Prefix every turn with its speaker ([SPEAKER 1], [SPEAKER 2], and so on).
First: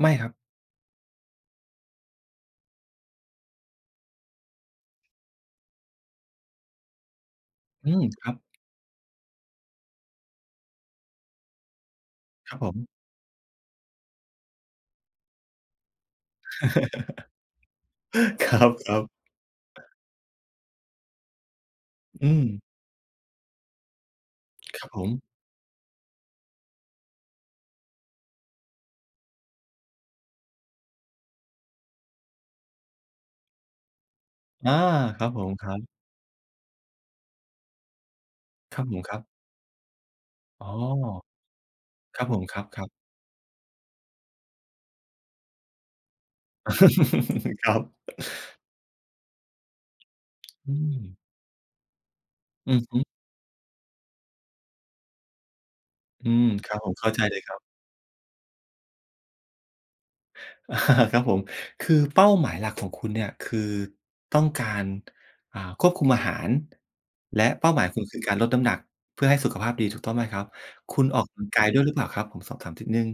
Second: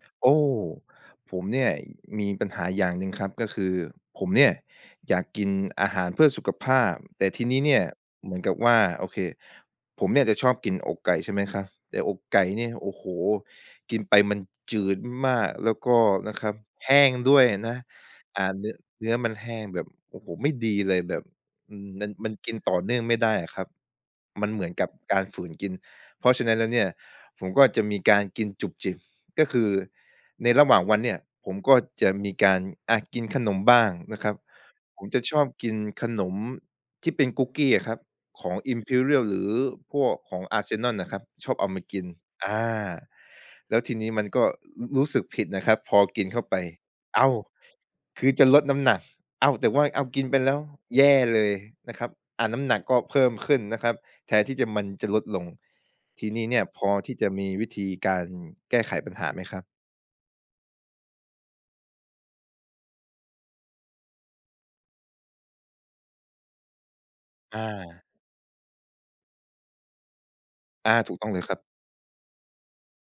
[SPEAKER 1] ไม่ค
[SPEAKER 2] โ
[SPEAKER 1] ร
[SPEAKER 2] อ
[SPEAKER 1] ับ
[SPEAKER 2] ้ ผมเนี่ยมีปัญหาอย่างหนึ่งครับ ก็คือผมเนี่ยอยากกินอาหารเพื่อสุขภาพ แต่ทีนี้เนี่ย
[SPEAKER 1] อืม ค
[SPEAKER 2] เ
[SPEAKER 1] รั
[SPEAKER 2] หม
[SPEAKER 1] บ
[SPEAKER 2] ือนกับว่า โอเค ผมเนี่ยจะชอบกินอกไก่ ใช่ไหมครับ แต่อกไก่
[SPEAKER 1] ครับ
[SPEAKER 2] เนี
[SPEAKER 1] ผ
[SPEAKER 2] ่ย
[SPEAKER 1] ม
[SPEAKER 2] โอ้โฮ กินไปมันจืดมาก แล้วก็นะครับแห้งด้วยนะ อ่
[SPEAKER 1] ค
[SPEAKER 2] า
[SPEAKER 1] ร
[SPEAKER 2] เนื้อ
[SPEAKER 1] ับ
[SPEAKER 2] เน
[SPEAKER 1] ๆ
[SPEAKER 2] ื้อมันแห้งแบบ โอ้โฮ ไม่ดีเลยแบบ อือ มัน
[SPEAKER 1] อื
[SPEAKER 2] มันกิ
[SPEAKER 1] ม
[SPEAKER 2] นต่อเนื่องไม่ได้อะครับ มันเหมือน
[SPEAKER 1] ค
[SPEAKER 2] ก
[SPEAKER 1] รั
[SPEAKER 2] ับ
[SPEAKER 1] บผม
[SPEAKER 2] การฝืนกิน เพราะฉะนั้นแล้วเนี่ย ผมก็จะมีการกินจุบจิบ ก็คือในระหว่างวันเนี่ยผมก็จะมีการอะกินขนมบ้างนะครับ
[SPEAKER 1] อา
[SPEAKER 2] ผมจ
[SPEAKER 1] ค
[SPEAKER 2] ะ
[SPEAKER 1] รับ
[SPEAKER 2] ช
[SPEAKER 1] ผ
[SPEAKER 2] อบ
[SPEAKER 1] ม ค
[SPEAKER 2] ก
[SPEAKER 1] ร
[SPEAKER 2] ิ
[SPEAKER 1] ั
[SPEAKER 2] น
[SPEAKER 1] บ
[SPEAKER 2] ขนมที่เป็นคุกกี้อะครับ ของอ
[SPEAKER 1] ค
[SPEAKER 2] ิ
[SPEAKER 1] ร
[SPEAKER 2] ม
[SPEAKER 1] ับ
[SPEAKER 2] พ
[SPEAKER 1] ผ
[SPEAKER 2] ี
[SPEAKER 1] ม
[SPEAKER 2] เร
[SPEAKER 1] ค
[SPEAKER 2] ี
[SPEAKER 1] รั
[SPEAKER 2] ยล
[SPEAKER 1] บ
[SPEAKER 2] หรือพวกของอา
[SPEAKER 1] อ๋
[SPEAKER 2] ร
[SPEAKER 1] อ
[SPEAKER 2] ์เซนอลน่ะครับ ชอบเอามากิน
[SPEAKER 1] ครับผม
[SPEAKER 2] อ
[SPEAKER 1] คร
[SPEAKER 2] า
[SPEAKER 1] ับ ๆ
[SPEAKER 2] แล้วทีนี้มันก็ ร รู้สึกผิดนะครับ พอกินเข้าไป อ้าว
[SPEAKER 1] ครับ
[SPEAKER 2] คือจะลดน้ำหนัก อ้าว แต่ว่า อ้าว กินไปแล้ว
[SPEAKER 1] อื
[SPEAKER 2] แย
[SPEAKER 1] ม
[SPEAKER 2] ่เลยนะครับ อ่า น้ำ
[SPEAKER 1] อื
[SPEAKER 2] หนั
[SPEAKER 1] อ
[SPEAKER 2] ก
[SPEAKER 1] ฮ
[SPEAKER 2] ก็
[SPEAKER 1] ึ
[SPEAKER 2] เพิ่มขึ้นนะครับ แทนที่จะ มันจะลดลง ท
[SPEAKER 1] อ
[SPEAKER 2] ี
[SPEAKER 1] ื
[SPEAKER 2] ่นี้
[SPEAKER 1] ม
[SPEAKER 2] เนี่ย
[SPEAKER 1] ครับ
[SPEAKER 2] พ
[SPEAKER 1] ผ
[SPEAKER 2] อ
[SPEAKER 1] ม เข้
[SPEAKER 2] ท
[SPEAKER 1] า
[SPEAKER 2] ี่
[SPEAKER 1] ใจ
[SPEAKER 2] จะ
[SPEAKER 1] เลย
[SPEAKER 2] มี
[SPEAKER 1] ครับ
[SPEAKER 2] วิธีการแก้ไขปัญหาไหมครับ?
[SPEAKER 1] ครับผม คือเป้าหมายหลัก ของคุณเนี่ย คือต้องการ อ่า ควบคุมอาหาร และ
[SPEAKER 2] อ
[SPEAKER 1] เป้าหมายคุ
[SPEAKER 2] า
[SPEAKER 1] ณคือการลดน้ำหนักเพื่อให้สุขภาพดี ถูกต้องไหมครับ?
[SPEAKER 2] อ
[SPEAKER 1] ค
[SPEAKER 2] า
[SPEAKER 1] ุณ
[SPEAKER 2] ถู
[SPEAKER 1] อ
[SPEAKER 2] ก
[SPEAKER 1] อก
[SPEAKER 2] ต้อ
[SPEAKER 1] ก
[SPEAKER 2] งเล
[SPEAKER 1] ำลั
[SPEAKER 2] ย
[SPEAKER 1] ง
[SPEAKER 2] ครั
[SPEAKER 1] ก
[SPEAKER 2] บ
[SPEAKER 1] ายด้วยหรือเปล่าครับ? ผมสอบถามทิดหนึ่ง